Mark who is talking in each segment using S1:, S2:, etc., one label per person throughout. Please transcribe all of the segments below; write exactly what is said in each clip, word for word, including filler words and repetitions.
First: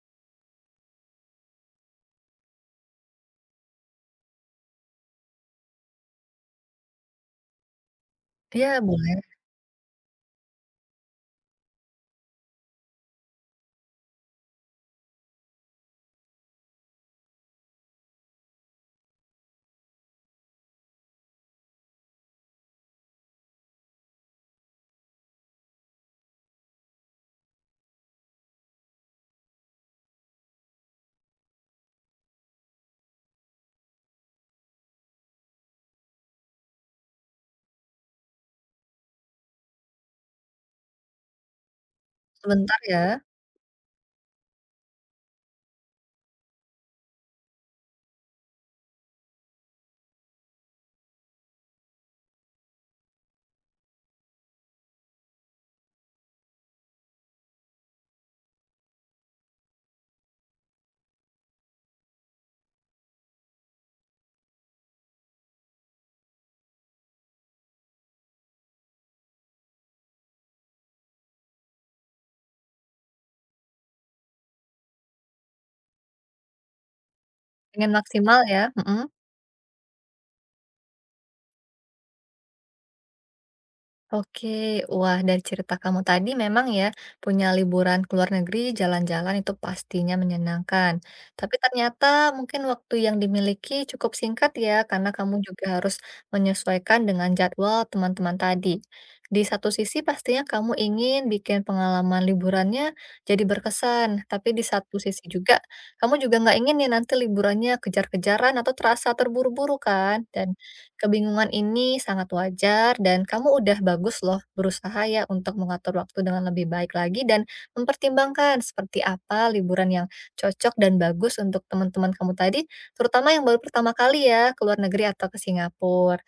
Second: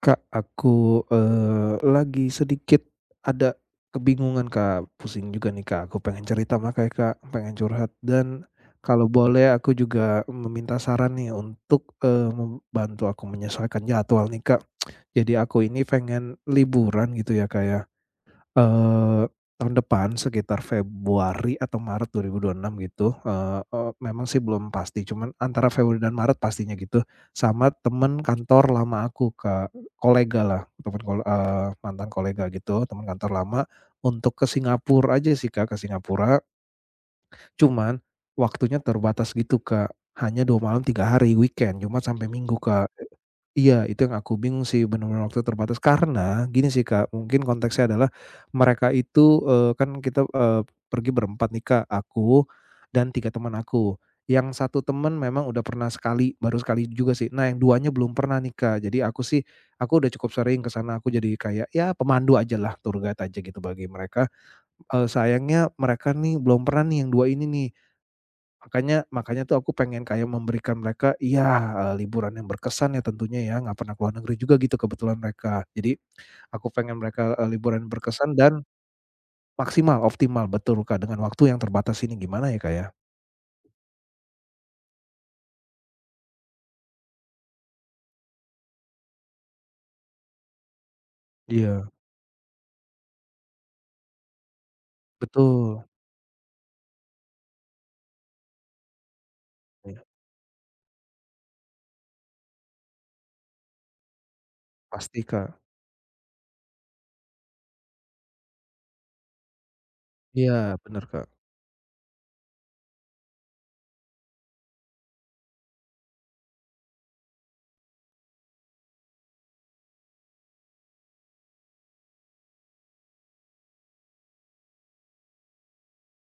S1: Kak, aku, eee, lagi sedikit ada kebingungan, Kak. Pusing juga nih, Kak. Aku pengen cerita makanya, Kak, pengen curhat dan
S2: Iya
S1: kalau
S2: boleh,
S1: boleh aku juga meminta saran nih untuk, eee, membantu aku menyesuaikan jadwal nih, Kak. Jadi aku ini pengen liburan gitu ya, Kak, ya. Eee, Tahun depan sekitar Februari atau Maret dua ribu dua puluh enam gitu, eee eee, memang sih belum pasti, cuman antara Februari dan Maret pastinya gitu, sama temen kantor lama aku, Kak, kolegalah, temen kol eee, mantan kolega gitu, temen kantor lama, untuk ke Singapura aja sih, Kak, ke Singapura, cuman waktunya terbatas gitu, Kak, hanya dua malam tiga hari, weekend, Jumat sampai Minggu,
S2: sebentar
S1: Kak.
S2: ya,
S1: Iya, itu yang aku bingung sih, benar-benar waktu terbatas. Karena gini sih, Kak, mungkin konteksnya adalah mereka itu, eee, kan kita, eee, pergi berempat nih, Kak, aku dan tiga teman aku. Yang satu teman memang udah pernah sekali, baru sekali juga sih. Nah, yang duanya belum pernah nih, Kak. Jadi aku sih, aku udah cukup sering ke sana, aku jadi kayak ya pemandu ajalah, tour guide aja gitu bagi mereka. Eee, sayangnya mereka nih belum pernah nih yang dua ini nih. Makanya makanya tuh aku pengen kayak memberikan mereka, iya, eee, liburan yang berkesan ya tentunya ya, nggak pernah ke luar negeri juga gitu kebetulan mereka. Jadi aku pengen mereka, eee, liburan
S2: pengen
S1: berkesan
S2: maksimal ya,
S1: dan
S2: mhm.
S1: maksimal, optimal, betul Kak, dengan waktu yang terbatas ini, gimana ya Kak ya?
S2: Oke, wah dari cerita kamu tadi memang ya, punya liburan ke luar negeri, jalan-jalan itu pastinya menyenangkan. Tapi
S1: Iya,
S2: ternyata mungkin waktu yang dimiliki cukup singkat ya, karena kamu juga
S1: betul,
S2: harus menyesuaikan dengan jadwal teman-teman tadi. Di satu
S1: iya,
S2: sisi pastinya kamu ingin bikin pengalaman liburannya jadi berkesan, tapi di satu
S1: pasti
S2: sisi juga,
S1: Kak.
S2: kamu juga nggak ingin nih nanti liburannya kejar-kejaran atau terasa terburu-buru kan?
S1: Iya,
S2: Dan
S1: bener Kak.
S2: kebingungan ini sangat wajar dan kamu udah bagus loh berusaha ya untuk mengatur waktu dengan lebih baik lagi dan mempertimbangkan seperti apa liburan yang cocok dan bagus untuk teman-teman kamu tadi, terutama yang baru pertama kali ya ke luar negeri atau ke Singapura.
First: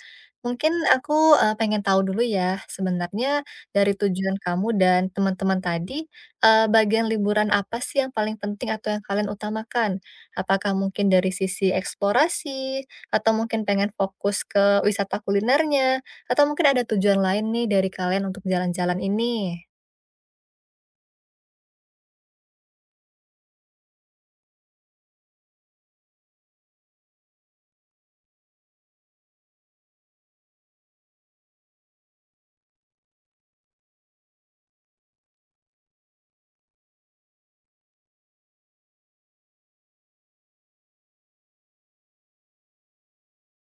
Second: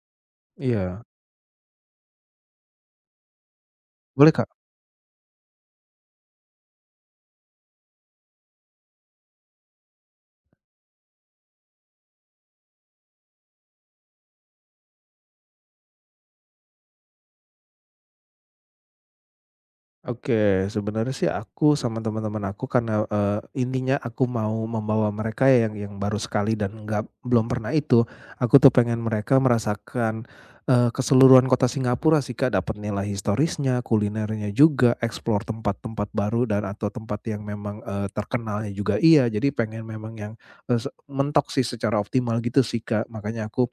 S2: Mungkin
S1: Iya,
S2: aku, eee, pengen tahu dulu ya, sebenarnya dari
S1: boleh
S2: tujuan
S1: Kak.
S2: kamu dan teman-teman tadi, eee, bagian liburan apa sih yang paling penting atau yang kalian utamakan? Apakah mungkin dari sisi eksplorasi? Atau mungkin pengen fokus ke wisata kulinernya, atau mungkin ada tujuan lain nih dari kalian untuk jalan-jalan ini?
S1: Oke, sebenarnya sih aku sama teman-teman aku karena, eee, intinya aku mau membawa mereka yang yang baru sekali dan nggak belum pernah itu, aku tuh pengen mereka merasakan, eee, keseluruhan kota Singapura sih, Kak, dapat nilai historisnya, kulinernya juga, explore tempat-tempat baru dan atau tempat yang memang, eee, terkenalnya juga iya, jadi pengen memang yang, eee, se mentok sih secara optimal gitu sih, Kak. Makanya aku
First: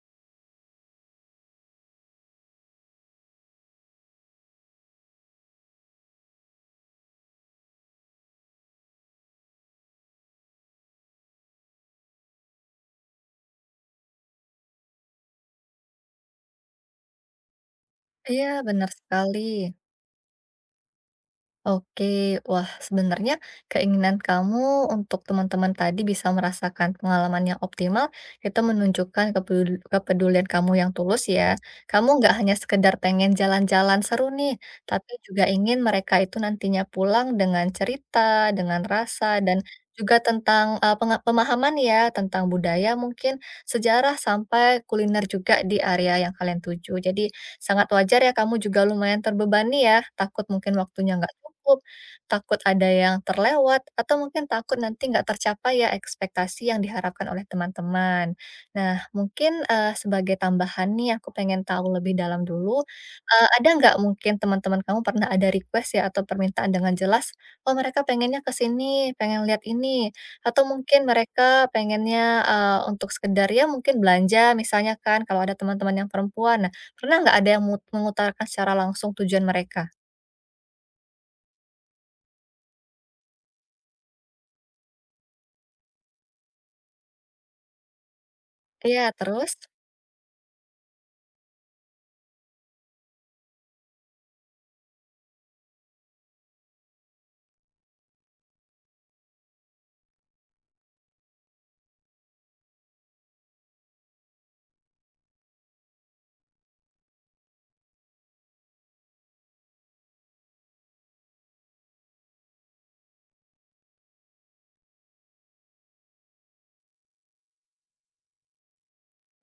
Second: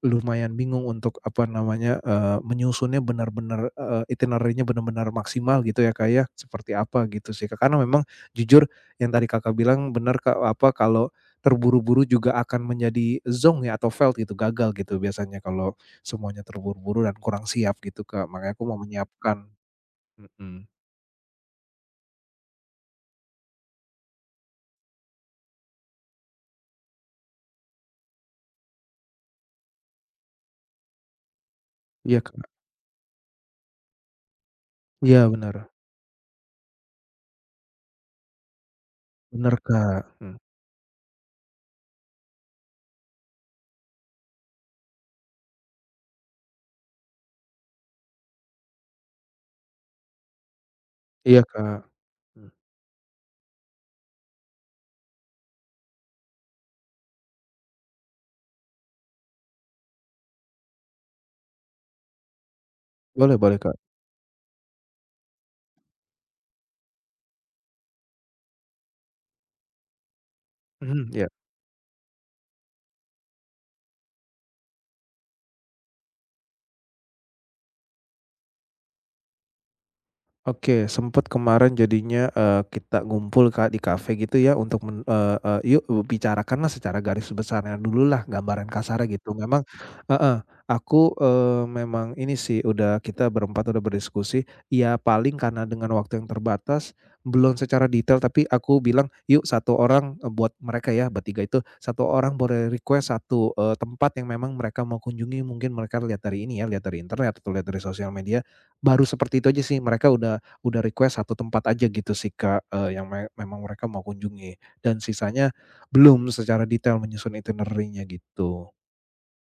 S1: lumayan bingung untuk, apa namanya, eee, menyusunnya benar-benar, eee, itinerary-nya benar-benar maksimal gitu ya, Kak, ya, seperti apa gitu sih, Kak. Karena memang jujur yang tadi Kakak bilang benar, Kak, apa, kalau terburu-buru juga akan menjadi zonk ya atau failed gitu, gagal gitu biasanya kalau semuanya terburu-buru dan kurang siap gitu, Kak.
S2: Iya,
S1: Makanya aku mau
S2: benar sekali.
S1: menyiapkan. Mhm.
S2: Oke, wah sebenarnya keinginan kamu untuk teman-teman tadi bisa merasakan pengalaman yang optimal itu menunjukkan kepedul- kepedulian kamu yang tulus ya. Kamu
S1: Iya,
S2: nggak
S1: Kak.
S2: hanya sekedar pengen jalan-jalan seru nih, tapi
S1: Iya
S2: juga
S1: benar.
S2: ingin mereka itu nantinya pulang dengan cerita, dengan rasa,
S1: Benar,
S2: dan
S1: Kak.
S2: juga
S1: Mhm.
S2: tentang uh, penga- pemahaman ya, tentang budaya mungkin, sejarah sampai kuliner juga di area yang kalian tuju. Jadi sangat wajar ya kamu juga lumayan terbebani ya, takut mungkin waktunya nggak
S1: Iya,
S2: cukup,
S1: Kak. Mhm.
S2: takut ada yang terlewat, atau mungkin takut nanti nggak tercapai ya ekspektasi yang diharapkan oleh teman-teman. Nah, mungkin, eee, sebagai tambahan nih aku pengen tahu lebih dalam dulu,
S1: Boleh
S2: eee,
S1: boleh,
S2: ada
S1: Kak.
S2: nggak mungkin teman-teman kamu pernah ada request ya atau permintaan dengan jelas, oh mereka pengennya ke sini, pengen lihat ini, atau mungkin
S1: Mhm, iya.
S2: mereka pengennya, eee, untuk sekedar ya mungkin belanja misalnya kan kalau ada teman-teman yang perempuan. Nah, pernah nggak ada yang mut mengutarakan secara langsung tujuan mereka?
S1: Oke, sempet kemarin jadinya, eee, kita ngumpul Kak, di kafe gitu ya untuk men eee eee, "Yuk bicarakanlah secara garis besarnya dulu lah gambaran kasarnya
S2: Iya,
S1: gitu."
S2: terus?
S1: Memang, heeh, aku, eee, memang ini sih udah kita berempat udah berdiskusi, ya paling karena dengan waktu yang terbatas, belum secara detail tapi aku bilang, "Yuk satu orang" eee, buat mereka ya bertiga itu, satu orang boleh request satu eee, tempat yang memang mereka mau kunjungi." Mungkin mereka lihat dari ini ya, lihat dari internet atau lihat dari sosial media, baru seperti itu aja sih mereka udah udah request satu tempat aja gitu sih, Kak, eee, yang me memang mereka mau kunjungi dan sisanya belum secara detail menyusun itinerary-nya gitu.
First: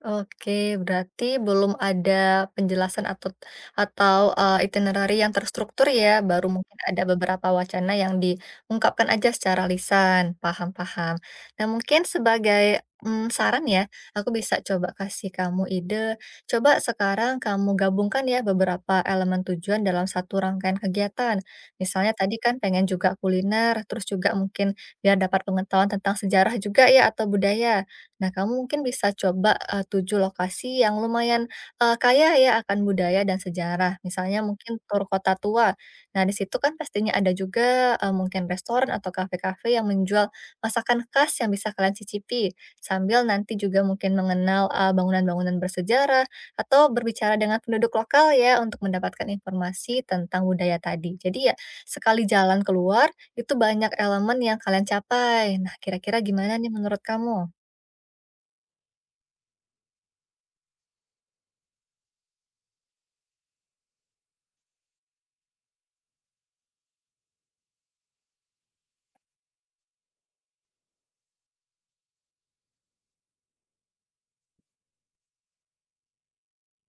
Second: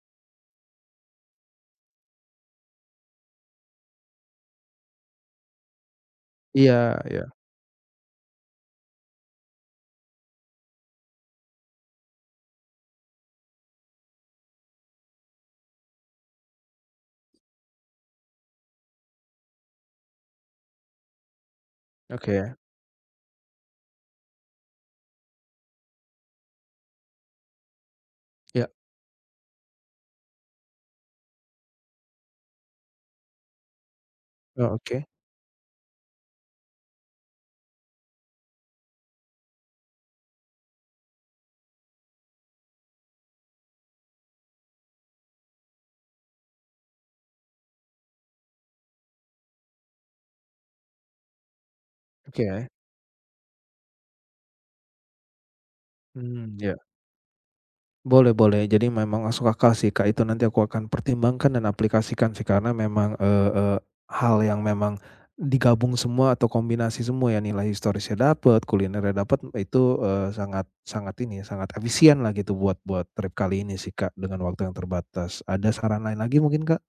S2: Oke, berarti belum ada penjelasan atau atau, eee, itinerary yang terstruktur ya, baru
S1: Iya
S2: mungkin ada
S1: iya,
S2: beberapa wacana yang diungkapkan aja secara lisan, paham paham. Nah, mungkin sebagai, mmm, saran ya, aku bisa coba kasih kamu ide, coba sekarang kamu gabungkan ya beberapa elemen tujuan dalam satu rangkaian kegiatan. Misalnya tadi
S1: oke,
S2: kan pengen juga kuliner, terus juga mungkin biar dapat pengetahuan tentang sejarah juga ya atau budaya. Nah, kamu
S1: iya,
S2: mungkin bisa coba eh, tujuh lokasi yang lumayan eh, kaya ya akan budaya dan sejarah. Misalnya
S1: oh,
S2: mungkin
S1: oke
S2: tur kota tua. Nah, di situ kan pastinya ada juga eh, mungkin restoran atau kafe-kafe yang menjual masakan khas yang bisa kalian cicipi. Sambil nanti juga mungkin mengenal eh, bangunan-bangunan bersejarah atau berbicara dengan penduduk lokal ya untuk mendapatkan informasi tentang budaya tadi. Jadi ya, sekali jalan
S1: oke,
S2: keluar itu banyak elemen yang kalian capai. Nah, kira-kira
S1: mmm,
S2: gimana nih
S1: iya.
S2: menurut kamu?
S1: Boleh boleh. Jadi memang masuk akal sih, Kak, itu nanti aku akan pertimbangkan dan aplikasikan sih karena memang, eee eee, hal yang memang digabung semua atau kombinasi semua ya nilai historisnya dapat, kulinernya dapat, itu, eee, sangat sangat ini, sangat efisien lah gitu buat buat trip kali ini sih, Kak, dengan waktu yang terbatas. Ada saran lain lagi mungkin, Kak?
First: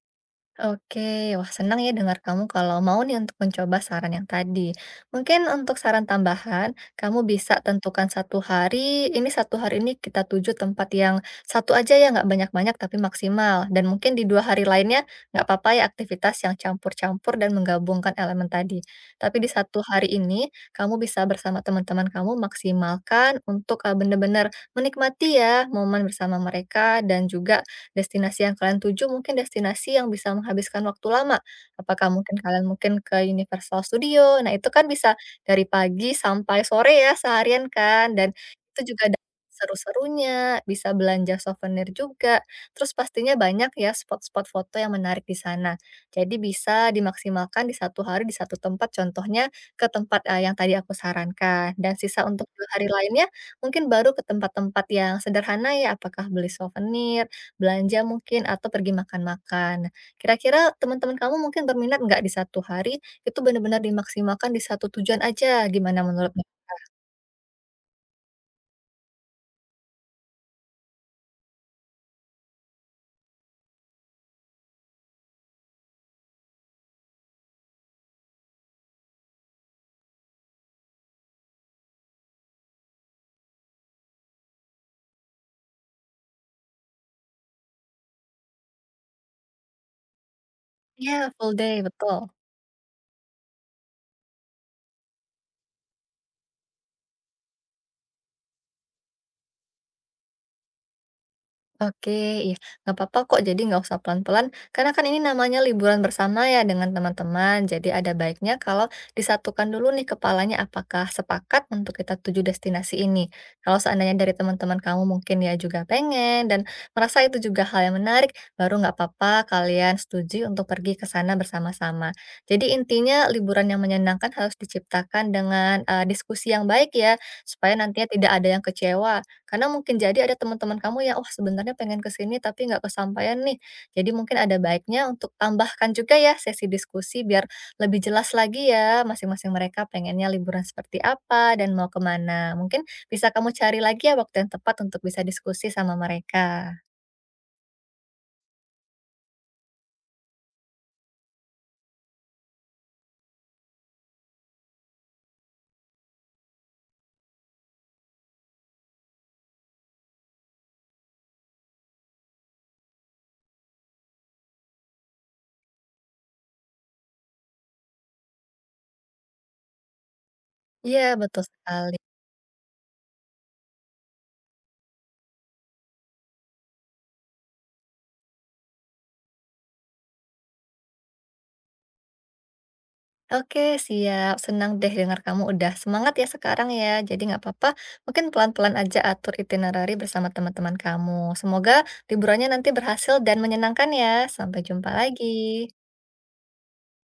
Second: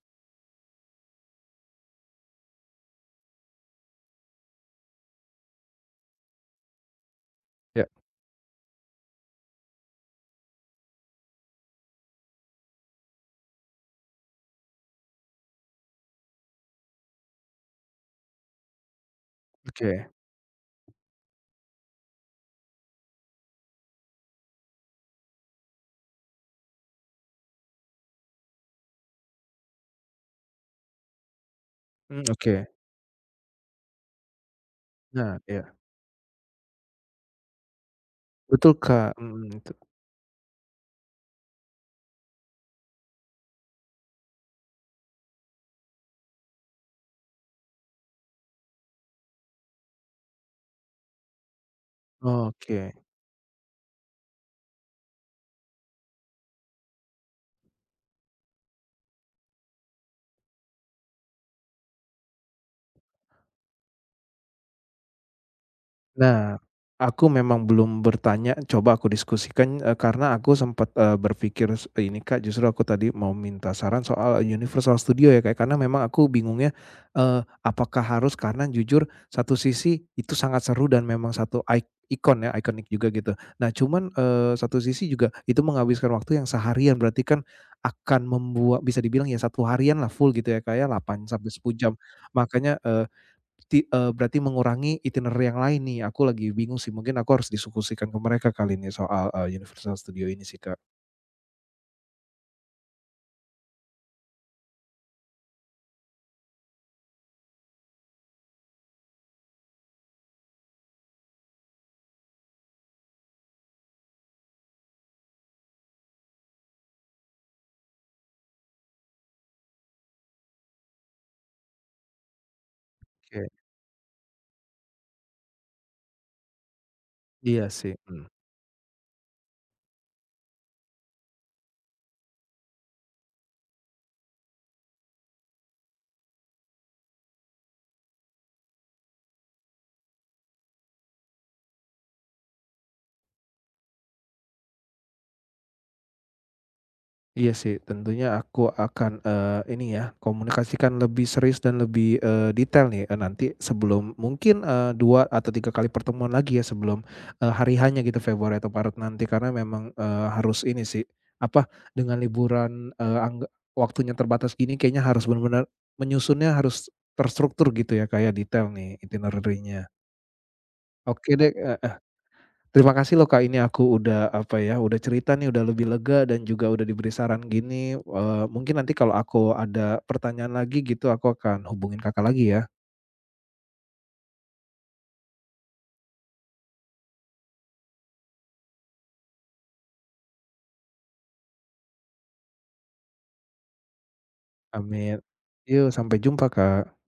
S2: Oke, wah senang ya dengar kamu kalau mau nih untuk mencoba saran yang tadi. Mungkin untuk saran tambahan, kamu bisa
S1: Ya.
S2: tentukan satu hari, ini satu hari ini kita tuju tempat yang satu aja ya, nggak banyak-banyak tapi maksimal. Dan mungkin di dua hari lainnya, nggak apa-apa ya aktivitas yang campur-campur dan menggabungkan elemen tadi. Tapi di satu
S1: Oke,
S2: hari ini, kamu bisa bersama teman-teman kamu maksimalkan untuk eh, benar-benar menikmati ya momen bersama mereka dan juga destinasi yang kalian tuju mungkin destinasi yang bisa menghabiskan waktu lama. Apakah
S1: mmm,
S2: mungkin
S1: oke.
S2: kalian mungkin ke Universal Studio, nah itu kan bisa
S1: Nah,
S2: dari
S1: ya
S2: pagi sampai sore ya seharian kan, dan
S1: betul,
S2: itu juga
S1: Kak,
S2: ada
S1: mhm, itu.
S2: seru-serunya, bisa belanja souvenir juga, terus pastinya banyak ya spot-spot foto yang menarik di sana. Jadi bisa dimaksimalkan di satu hari di satu tempat, contohnya ke tempat, eee, yang tadi aku sarankan, dan sisa untuk dua hari
S1: Oke.
S2: lainnya mungkin baru ke tempat-tempat yang sederhana ya, apakah beli souvenir, belanja mungkin atau pergi makan-makan. Kira-kira teman-teman kamu mungkin berminat nggak di satu hari itu benar-benar dimaksimalkan di satu tujuan aja, gimana menurutmu?
S1: Nah, aku memang belum bertanya, coba aku diskusikan, eee, karena aku sempat, eee, berpikir s eh, ini, Kak, justru aku tadi mau minta saran soal Universal Studio ya, Kak, karena memang aku bingungnya, eee, apakah harus karena jujur satu sisi itu sangat seru dan memang satu ik ikon ya, ikonik juga gitu. Nah, cuman, eee, satu sisi juga itu menghabiskan waktu yang seharian, berarti kan akan membuat bisa dibilang ya satu harian lah full gitu ya, kayak
S2: Iya,
S1: delapan sampai
S2: full
S1: sepuluh
S2: day,
S1: jam.
S2: betul.
S1: Makanya, eh, Ti eee, berarti mengurangi itinerary yang lain nih, aku lagi bingung sih, mungkin aku harus diskusikan ke mereka kali ini soal, eee, Universal Studio ini sih, Kak.
S2: Oke, iya, nggak apa-apa kok. Jadi nggak usah pelan-pelan, karena kan ini namanya liburan bersama ya dengan teman-teman. Jadi ada baiknya kalau disatukan dulu nih kepalanya apakah sepakat untuk kita tuju destinasi ini. Kalau seandainya dari teman-teman kamu mungkin ya juga pengen dan merasa itu juga hal yang menarik, baru nggak apa-apa kalian setuju untuk pergi ke sana bersama-sama. Jadi intinya
S1: Oke,
S2: liburan yang menyenangkan harus diciptakan dengan eh, diskusi yang baik ya,
S1: iya
S2: supaya
S1: sih.
S2: nantinya
S1: Mhm.
S2: tidak ada yang kecewa karena mungkin jadi ada teman-teman kamu yang, "Wah, sebenarnya pengen ke sini tapi nggak kesampaian nih." Jadi mungkin ada baiknya untuk tambahkan juga ya sesi diskusi biar lebih jelas lagi ya masing-masing mereka pengennya liburan seperti apa dan mau kemana. Mungkin bisa kamu cari lagi ya waktu yang tepat untuk bisa diskusi sama mereka.
S1: Iya sih, tentunya aku akan, eee, ini ya, komunikasikan lebih serius dan lebih, eee, detail nih, eee, nanti sebelum mungkin, eee, dua atau tiga kali pertemuan lagi ya sebelum, eee, hari hanya gitu Februari atau Maret nanti. Karena memang, eee, harus ini sih, apa, dengan liburan, eee, angga waktunya terbatas gini kayaknya harus benar-benar menyusunnya harus terstruktur gitu ya kayak detail nih itinerary-nya.
S2: Iya,
S1: Oke
S2: betul
S1: deh, eee
S2: sekali.
S1: terima kasih loh Kak, ini aku udah apa ya, udah cerita nih, udah lebih lega dan juga udah diberi saran gini, eee, mungkin nanti kalau aku ada pertanyaan lagi gitu, aku akan hubungin Kakak lagi ya.
S2: Oke, siap. Senang deh dengar kamu udah semangat ya sekarang ya. Jadi nggak apa-apa, mungkin pelan-pelan aja atur itinerari bersama teman-teman kamu. Semoga liburannya nanti berhasil dan menyenangkan ya. Sampai jumpa
S1: Amin.
S2: lagi.
S1: Yuk, sampai jumpa Kak.